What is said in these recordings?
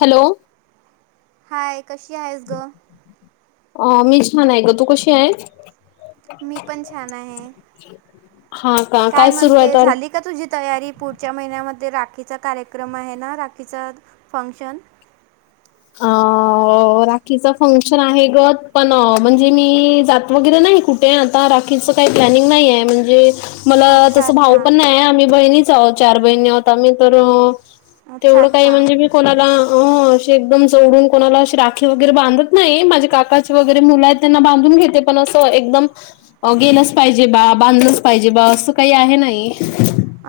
Hello. Hi कशी आहेस गं? आं मी छान आहे गं तू कशी आहे? मी पण छान आहे हा का काय सुरू आहे म्हणते तर झाली का तुझी तयारी पुढच्या महिन्यामध्ये राखीचा कार्यक्रम आहे ना राखीचां फंक्शन [inaudible] अ राखीचा फंक्शन आहे गं पण म्हणजे मी जात वगैरे नाही कु ते आता राखीच काही प्लॅनिंग नाही आहे म्हणजे मला अच्छा तसं अच्छा भाऊ पण नाही आम्ही बहिणीच आहोत चार बहिणी आहोत आम्ही तर अच्छा तेवढं काही अच्छा म्हणजे मी कोणाला [unintelligible] जे एकदम जोडून कोणाला अशी राखी वगैरे बांधत नाही माझे काकाचे वगैरे मुलं आहेत त्यांना बांधून घेते पण असं एकदम गेलंच पाहिजे बा बांधलंच पाहिजे बा असं काही आहे नाही.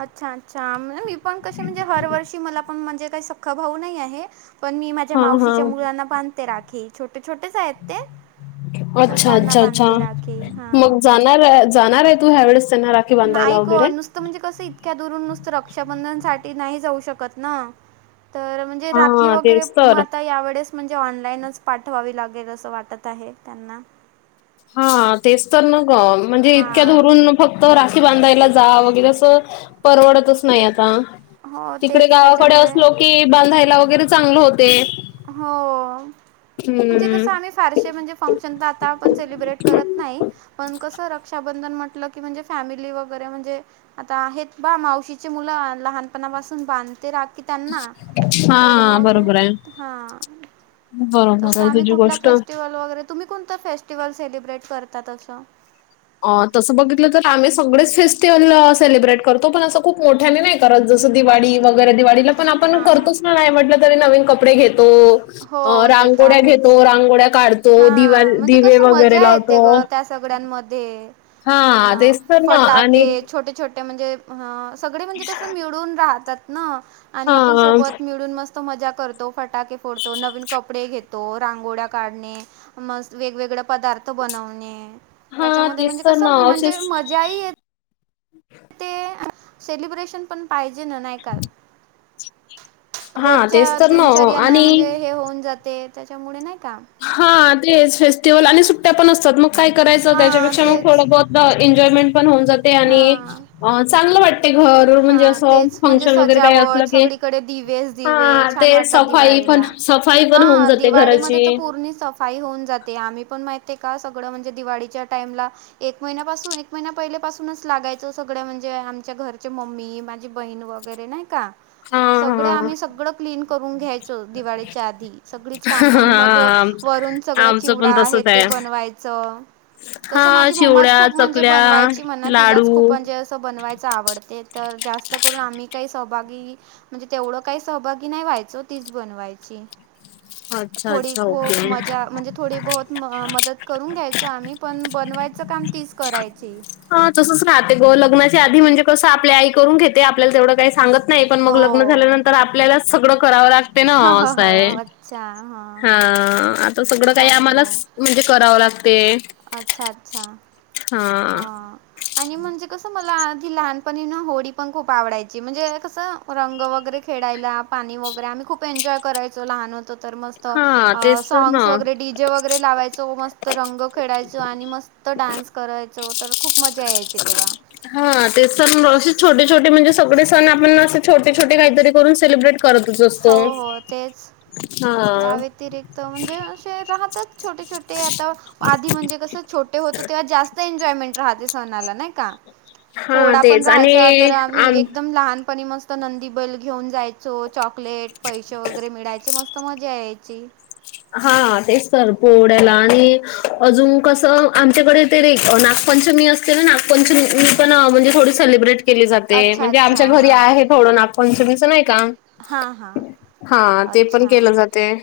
अच्छा अच्छा मी पण कशे म्हणजे हर वर्षी मला पण म्हणजे काही सख्खा भाऊ नाही आहे पण मी माझ्या हा मावशीच्या हा मुलांना बांधते राखी छोटे छोटेच आहेत ते. तर अच्छा त्यांना अच्छा अच्छा बांधते राखी हां मग जाणार जाणार आहे तू ह्यावेेळेस त्यांना रा नाही ग, नुसतं म्हणजे कसं इतक्या दुरून नुसतं रक्षाबंधन साठी नाही जाऊ शकत ना? तर म्हणजे राखी हां वगैरे तेच म तर. आता यावेेळेस म्हणजे ऑनलाईनच पाठवावी लागेल असं वाटत आहे त्यांना. हा तेच तर न ग म्हणजे हां इतक्यादुरून फक्त राखी बांधायला जा वगैरे असं परवडतच नाही आता. हो तिकडे तेच गावाकडे त्याच्यामुळे असलो की बांधायला वगैरे चांगलं होते. हो म्हणजे हम्म. कस आम्ही फारसेे म्हणजे फंक्शन तर आता आपण सेलिब्रेट करत नाही. पण कसं रक्षाबंधन म्हटलं की म्हणजे फॅमिली वगैरे म्हणजे आता आहेत बा मावशीचे मुलं लहानपणापासून बांधते राखी. की त्यांना तर हां मग बरोबर आहे. तस बरोबर आहे आम्ही तुझी कुठला गोष्ट. फेस्टिवल वगैरे, तुम्ही कोणत फेस्टिवल सेलिब्रेट करतात तसं? अ -तसं बघितलं तर आम्ही सगळेच फेस्टिवल सेलिब्रेट करतो पण असं खूप मोठ्याने नाही. परत जस दिवाळी, वगैरे दिवाळीला पण आपण हां हां करतोच ना आपण नाही म्हटलं तरी नवीन कपडे घेतो. अ हो ते तर -रांगोळ्या आहेच. घेतो, रांगोळ्या काढतो, दिवा हां म्हणजे दिवे कसं वगैरे मजा येते लावतो. गं त्या सगळ्यांमध्ये अ हां, तेच तर ना आणि फटाके छोटे छोटे म्हणजे सगळे म्हणजे कस मिळून राहतात ना आणि आपण हां, सोबत मिळून मस्त मस्त मजा करतो, फटाके फोडतो, नवीन कपडे घेतो रांगोळ्या काढणे मस्त वेगवेगळे पदार्थ बनवणे हां, त्याच्यामध्ये तेच म्हणजे तर कसं ना म्हणजे असेच मजा ही येत [inaudible] सेलिब्रेशन पण पाहिजे ना, नाही का? हां, रोजच्या तेच तर ना दिनचर्याने आणि म्हणजे हे होऊन जाते त्याच्यामुळे नाही का? हा, तेच फेस्टिवल आणि सुट्ट्या पण असतात मग काय करायचं हां त्याच्यापेक्षा मग तेच थोडं बहोत एन्जॉयमेंट पण होऊन जाते आणि हां चांगलं वाट ते घर म्हणजे हां असं तेच म्हणजे फंक्शन वगैरे काही असलं सजावट की सगळीकडे दिवेच दिवे हा छान ते वाटतात सफाई पण दिवाळीला सफाई पण होऊन जाते घराची. काही होऊन जाते आम्ही पण माहितेका सगळं म्हणजे दिवाळीच्या टाईमला एक महिन्यापासून, एक महिना पहिल्यापासूनच लागायचं सगळं म्हणजे आमच्या घर माझी मम्मी, माझी बहीण वगैरे नाही का? हां, सगळं हां. आम्ही सगळं क्लीन करून घ्यायचो दिवाळीच्या आधी सगळीच कामं आणि मग हां, वरून सगळ आमचं पण चिवडा, हे तसंच ते आहे. बनवायचं. तसं हां, माझी मम्माच चिवड्या, खूप म्हणजे चकल्या, बनवायची म्हणा तिलाच लाडू खूप म्हणजे असं बनवायचं आवड. ते तर जास्त करून आम्ही काही सहभागी म्हणजे तेवढं काही सहभागी नाही व्हायचो तीच बनवायची. अच्छा, थोडी अच्छा. खूप ओके. मजा म्हणजे थोडी बहुत मदत करून घ्यायच आम्ही पण बनवायचं काम तीच करायची. आ -तसंच राहते ग, लग्नाची आधी म्हणजे कस आपली आई करून घेते, आपल्याला तेवढं काही सांगत नाही पण मग हो लग्न झाल्यानंतर आपल्यालाच सगळं करावं लाग ते ना हो हो असंय, हो अच्छा हां हा, आता सगळं काही चांगलं आम्हालाच आहे म्हणजे करावं लागते. अच्छा अच्छा. हा आणि म्हणजे कसं म मला आधी लहानपणीन होळी पण खूप आवडायची म्हणजे कसं रंग वगैरे खेळायला पाणी वगैरे आम्ही खूप एन्जॉय करायचो लहान होतं तर मस्त. हां, तेच तर ना. सँ्ग्स वगैरे डी जे वगैरे लावायचो, मस्त रंग खेळायचो. आणि मस्त डान्स कराय तर खूप मजा यायची तेव्हा. हा तेच सण असे छोटे छोटे म्हणजे, सगळे सण आपण असे छोटे छोटे काहीतरी करून सेलिब्रेट. करतच हो असतो. हो तेच या हां. व्यतिरिक्त म्हणजे असे राहत्यात. छोटे छोटे आता आधी, म्हणजे कसं छोटे होते तेव्हा जास्तं. ते एन्जॉयमेंट राहते, सणाला नाही का. हां, पोडा पण तेच आणि राहायचा तर आम्ही. आम एकदम लहानपणी म तर नंदी बैल घेऊन जायचो. चॉकलेट पैसे वगैरे मिळायचे मस्त मजा यायची. हा तेच तर पोहड्याला आणि, अजून कसं आमच्याकडे. तेे नागपंचमी असतील ना, नागपंचमी पण म्हणजे थोडी सेलिब्रेट. केली जाते अच्छा म्हणजे, आमच्या अच्छा घरी हां आहे थोडं नागपंचमीचं नाही का. हां हां हा ते पण अच्छा केलं जाते.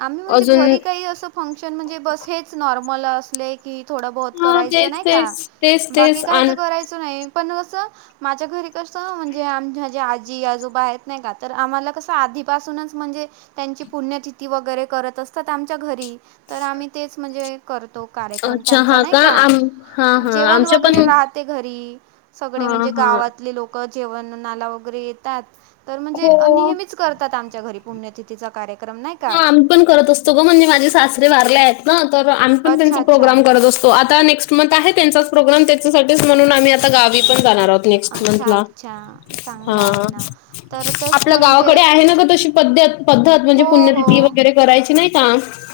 आम्ही म्हणजे अजून घरी काही असं, फंक्शन म्हणजे हेच नॉर्मल असले की. थोडं बहुत हा करायचं तेच नाही का, तेच तेच बाकी तेच काही तर आणि करायचं नाही पण असं. माझ्या घरी कसं म्हणजे आम माझे आजी आजोबा आहेत नाही का तर, आम्हाला कसं आधीपासूनच म्हणजे. त्यांची पुण्यतिथी वगैरे करत असतात. आमच्या घरी तर आम्ही तेच म्हणजे, करतो कार्यक्रम अच्छा त्यांचा हा नाही का, आम हा हा जेवण आमच्या पण वगैरे राहते घरी. सगळे हा म्हणजे हा गावातली लोकं जेवण नाला वगैरे येतात तर म्हणजे हो नेहमीच. करतात आमच्या घरी पुण्यतिथीचा कार्यक्रम नाही. का हा आम्ही पण करत असतो गं, म्हणजे माझे सासरे वारले आहेत. ना तर आम्ही पण अच्छा त्यांचा प्रोग्राम अच्छा करत असतो, आता नेस्ट. मत आहे त्यांचाच प्रोग्राम त्यांच्यासाठीच म्हणून, आम्ही आता गावी पण जाणार आहोत. नेस्ट अच्छा मंधला अच्छा चांगलं आहे ना तर तेच आपल्या म्हणजे गावाकडे आहेना गं तशी. प पद्धत म्हणजे हो हो पुण्यतिथी वगैरे करायची नाही का.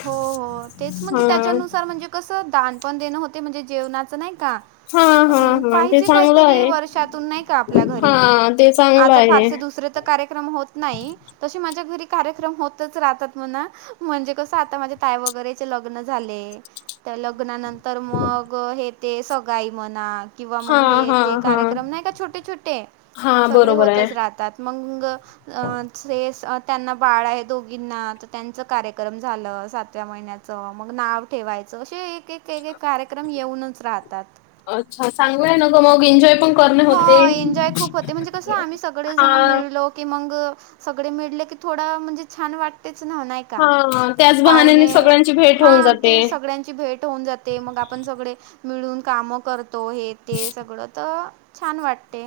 हो हो तेच म्हणजे हां. त्याच्यानुसार म्हणजे, कसं दान पण देणं होते म्हणजे जेवणाचं नाही का. हां, हां, हां. ते पाहिजे चांगलं काहीतरी आहे. वर्षातून नाही का, आपल्या घरी हां, ते चांगलं आता आहे. फारसे दुसरे. त कार्यक्रमास होतंच नाही. तशी कार्यक्रम माझ्या घरी होतंच राहतात म्हणा म्हणजे कसं. आता माझे ताय वगैरेचे लग्न झाले. त्या लग्नानंतर मग हे ते सगाई म्हना. किंवा मग हे हां, हां, ते हां. कार्यक्रम नाही का, छोटे छोटे हां, सगळे बरोबर आहे. होतंच राहतात मगं. अ ते त्यांना बाळ आहे दोघींना, तर त्यांच कार्यक्रम. झालं सातव्या महिन्याचं मग नाव ठेवायचं, एक एक एक एक कार्यक्रम येवूनचं राहतात. अच्छा चांगलंय ना गं, मग एन्जॉय पण. करणे होते. हा एन्जॉय खूप होते म्हणजे कसं, आम्ही सगळेजण हां, मिळलो. की मगं सगळे मिळले की, थोडं म्हणजे छान वाटतेच ना ना हां. त्याच बहाण्याने पावणे सगळ्यांची भेट होऊन हा जाते. ते सगळ्यांची भेट. तो होऊन जाते मगं, आपण सगळे मिळून काम करतो हे ते सगळं तर. छान वाटते.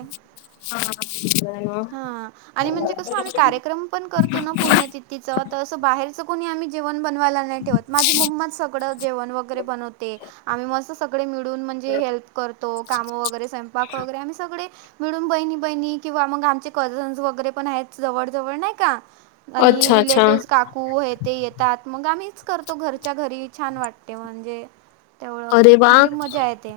[unintelligible] हा आणि म्हणजे कसं आम्ही, कार्यक्रम पण करतो ना पुण्यातिथ तिचं तसं बाहेरचं कोणी आम्ही, जेवण बनवायला नाही ठेवत माझी मम्माच सगळं. तिकडं जेवण वगैरे बनवते. आम्ही मस्त सगळे मिळून म्हणजे, हेल्प करतो काम वगैरे स्वयंपाक वगैरे आम्ही सगळे. मिळून बहिणी बहिणी किंवा मग, आमचे कझन्स वगैरे पण आहेत जवळ जवळ नाही का. आणि अच्छा अच्छा रिलेटिव्हज काकू हे ते येत. तात मग आम्हीच करतो घरच्या घरी छान वाटते म्हणजे तेवळक अरे वा म्हणजे मजा येते.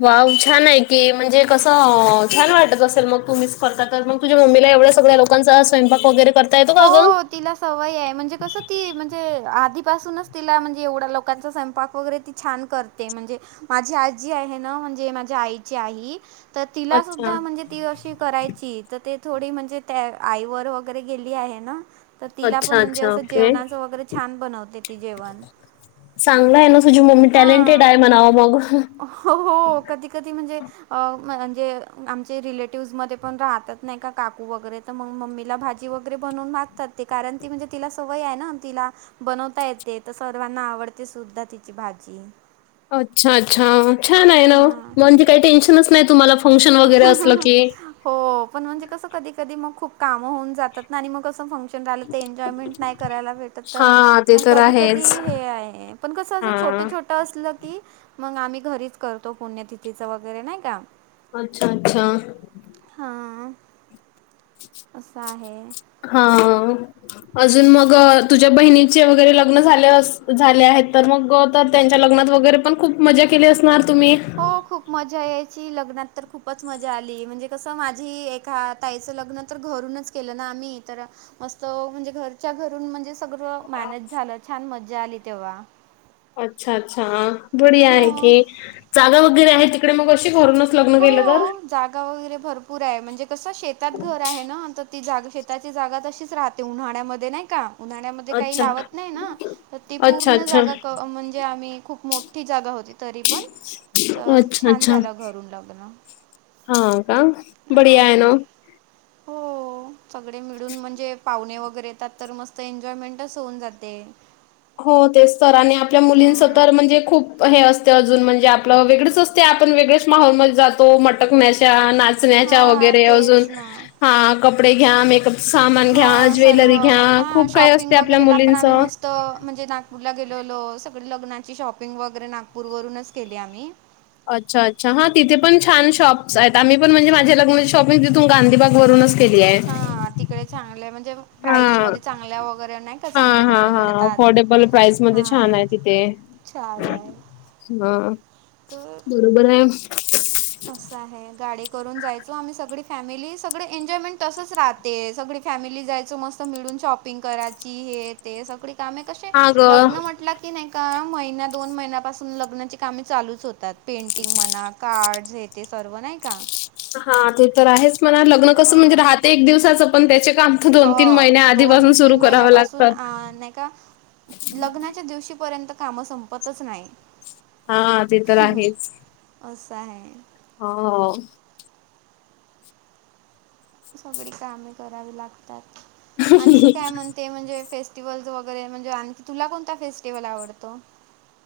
वाव छान आहे की म्हणजे कसं छान वाटत असेल मग तूमिस करता तर मग. तुझ मम्मीला एवढ्या सगळ्याचां स्वंपाक वगैर करता येतो का गं? हो तिला सवय आहे, म्हणजे कसं ती म्हणजे आधीपासूनच तिला म्हणजे एवढ्या लोकांचा स्वयपाक वगैरे ती छान करते म्हणजे माझी आजी आहे ना म्हणजे माझ्या आईची आई. तर तिला अच्छा सुद्धा म्हणजे ती अशी करायची, तर ते थोडी म्हणजे त्या आईवर वगैरे गेली आहे ना, तर तिला पण अच्छा म्हणजे अच्छा असं जेवणाचं वगैरे छान बनवते. ती जेवण चांगल आहे ना तुझी मम्मी टॅलेंटेड हां आहे म्हणाव मग. हो हो कधी कधी म्हणजे अ म्हणजे आमचे रिलेटिव्हज मध्ये पण राहतात नाही का काकू वगैरे तर मग मम्मीला भाजी वगैरे बनवून मागतात ते, कारण ती म्हणजे तिला सवय आहे ना तिला बनवता येते तर सर्वांना आवडते सुद्धा तिची भाजी. अच्छा अच्छा छान आहे ना वो, हां. म्हणजे काही टेन्शनच नाही तुम्हाला फंक्शन वगैरे असलं की. हो पण म्हणजे कस कधी कधी मग खूप काम होऊन जातात ना आणि मग असं फंशन लं ते एनजॉयमेंट नाही करायला भेटत. हा ते मग तर कधी कधी आहेच हे आहे पण कसं असं हा छोट्या छोटे असलं की मग आम्ही घरीच करतो पुण्यतिथीच वगैरे नाही का. अच्छा अच्छा. हां. असं आहे. हा. अजून मग तुझ्या बहिणीचे वगैरे लग्न झा- झाले आहेत तर मग त्यांच्या लग्नात वगैरे पण खूप मजा केली असणार तुम्ही? हो खूप मजा यायची, लग्नात तर खूपच मजा आली म्हणजे कसं माझी एका ताईचं लग्न तर घरूनच केलं ना आम्ही तर मस्त म्हणजे घरच्या घरून म्हणजे सगळं मॅनेज झालं छान मजा आली तेव्हा. [inaudible] अच्छा अच्छा, बढिया हो आहे की जागा वगैरे आहे तिकडे मग अशी घरूनच. लग्न हो केलं तर? जागा वगैरे भरपूर आहे, म्हणजे कसं शेतात घर आहे ना ती जागा शेताची जागा तशीच राहते उन्हाळ्यामध्ये नाही का, उन्हाळ्यामध्ये काही अच्छा लावत नाही ना. तर ती अच्छा पूर्ण अच्छा जागा म्हणजे आम्ही खूप मोठी जागा होती तरी पण‌. तर अच्छा छान अच्छा. झालं घरून ल हा का बडिया आहे हां ना. हो सगळे मिळून म्हणजे पाहुणे वगैरे येतात. तर मस्त एन्जॉयमेंटच होऊन जाते. हो तेच तर आणि आपल्या मुलींच हां. तर म्हणजे खूप हे असते अजून म्हणजे आपलं वेगळेच असते आपण वेगळेच माहोलमध्ये जातो, मटक म्याश ना चण्या हां. वगैरे अजून तेच ना. हा कपडे घ्या, मेकअप सामान घ्या, हां. सर्व ज्वेलरी घ्या, खूप काही असते आपल्या मुलींचं. त म्हणजे नागपूरला गेलो होलो, सगळ लग्नाची शॉपिंग वगैरे नागपूर वूनच केली आम्ही. अच्छा अच्छा, हा तिथ पन छान शॉप्स आहेत, आम्ही पण म्हणजे माझे लग्नाचे शॉपिंग तिथून गांधी भाग वरूनच केलीये. हा तिकडे चांगलं आहे म्हण प्राईसमध्ये चांगल्या वगैरे नाही का हा चांगले हा कपडे हा मिळतात अफोर्डेबल प्राईस मध्ये छान हा. चालेल. ह -बरोबरय. असं आहे, गाडी करून जायचो आम्ही सगळी फॅमिली सगळे एन्जॉयमेंट तसंच राहत. ते सगळी फॅमिली जायच मस्त मिळून शॉपिंग करायची हे ते सगळी. त आम्ही कसे हा ग लग्न म्हंटलं की की नाही का महिना दोन महिन्यापासून लग्नाची कामे चालूच होतात पेंटिंग म्हणा, कार्ड हे, ते सर्व नाही का? हा, ते तर आहेच. मला लग्न कसं म्हणजे हां राहते एक दिवसाचं पण त्याचे काम त दोन तीन महिन्या आधीपासून सुरु करावं लागत. पण आ नाही का, लग्नाच्या दिवशीपर्यंत काम संपतच नाही. हा, ते तर आहेच. असं आहे. हो सगळी कामे करावी लागतात, आणखी काय म्हणते म्हणजे फेस्ट फेस्टिवल् [unintelligible] वगैरे म्हणजे आणखी तुला कोणता फेस्टिवल आवडतो?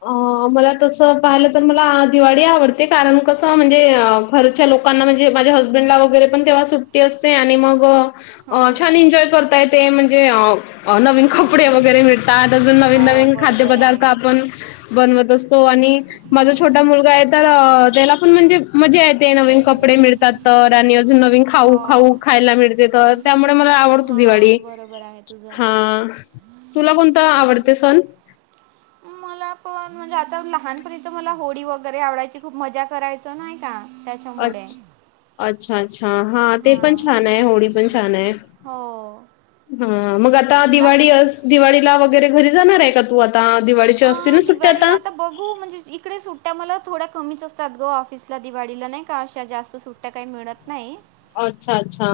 अ- मला तसं पाहिलं तर मला अ दिवाळी आवडते कारण कसं म्हणजे अ घरच्या लोकांना म्हणजे माझ्या हजबंडला वगैरे पण तेव्हा सुट्टी असते आणि मग अ हं -छान हं एन्जॉय करता यतय म्हणजे अ अ -नवीन कपडे हं वगैरे भेटतात, अजून नवीन हो नवीन बरोबर खाद्यपदार्थ आहे. आपण बनवत असतो. तो आणि माझा छोटा हं मुलगा आहे तर, त्याला पण म्हणजे मजा येते नवीन कपडे मिळत त -तर आणि अजून नवीन खाऊ खाऊ हो खायला मिळते तर त्यामुळे मला आवडतो दिवाळी. नाय तुझा हा [unintelligible] तुला कोणता आवडत सण? मला पण, म्हणजे आता लहानपणी त मला होळी वगैरे आवडायची खूप मजा करायचं नाही का? त्याच्यामुळे अच, अच्छा, अच्छा हा ते पण हां छान आहे होळी पण छान आहे. हो हा, मग आता तुला? दिवाळी अस दिवाळीला वगैरे घरी जाणार आहे का तू आता? त दिवाळी अ -दिवाळीला आता बघू म्हणजे इकडे सुट त मला थोड्या कमीच असतात ग ऑफिसला दिवाळीला नाही का अशा जास्त सुट्ट्या काही मिळत नाही. अच्छा अच्छा.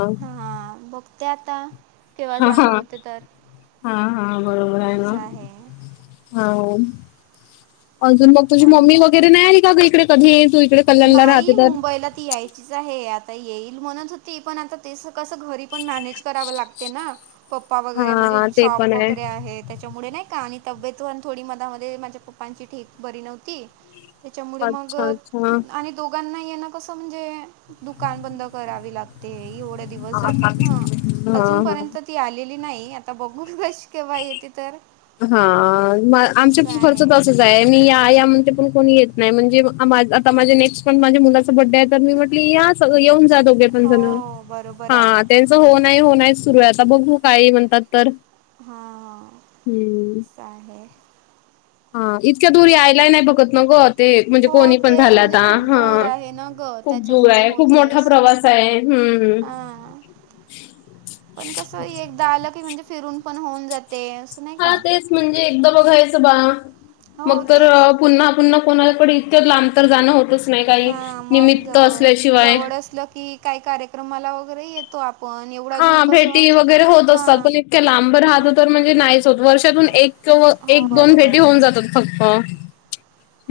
ते आता केव्हा ह -ह जाणं होते तर -हा हा बरोबर आहे ना. हा -ओ -अजून मग तुझी चांगलं मम्मी आहे वगैरे नाही आली का ग इकडे कधी तू इकडे? कल्याणला राहते नाही तर? मुंबईला ती याय [unintelligible] आता येईल म्हणत होती पण आता तेच कस घरी पण मॅनेज कराव लागते ना? पप्पा वगैरे म्हणजे हां, ते पण शॉप आहे. वगैरे आहेत. त्याच्यामुळे नाही का आणि तब्येत पन थोडी मधमध्ये माझ्या पप्पांची ठीक बरी नव्हती. त्याच्यामुळे मग अच्छा, अच्छा. आणि दोघांना येण कसं म्हणजे दुकान बंद करावी लागते एवढ दिवस हां, जात ना अजून हां. पर्यंत ती आलेली नही आता बघू कशी केव्हा येते तर. हा म आमच्या असं पण घरच आहे तसच मी या या म्हणते पण कोणी येत नाही म्हणजे आता माझे नेक्स्ट पण माझ्या मुलाच बर्थडे आहे तर मी म्हटल या. सगळे येऊन जा दोघे पण जण हो बरोबर आहे हा तेच. त हो नाही हो नाही सुरू आहे आता बघू काय म्हणतात तर हा. [unintelligible] ते म्हणजे हो कोणी पण तेच झाला म्हणजे आता, खूप दूर आहे ना गं खूप दूर त्याच्यामुळे आहे खूप होते मोठा असं प्रवास. काय हम्म. हां पण कसं एकदा आलं की म्हणजे, फिरून पण होऊन जाते. नाही हा का तेच म्हणजे, एकदा बघायचं बा हो मग तर. तेच पुन्हा पुन्हा कोणाकडे इथे लांब तर जाणं होतंच. हा मंग जवळ असलं की, काय कार्यक्रमाला वगैरे येत. तो आपण येऊ. हा भेटी वगैरे होत असतात. पण इतक्या लांब राहत तर म्हणजे नाहीच होत वर्ष. त्यांतून एक कव हो एक दोन बरोबर भेटी आहे होऊन जातात फक्तं.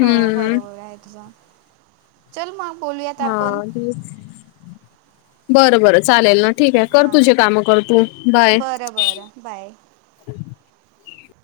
हो बरोबर आहे तुझं, चल मग बोलूया. हा तेच. बर बर चालेल ना ठीक आहे, कर तुझे काम कर तू बाय. बर बर बाय.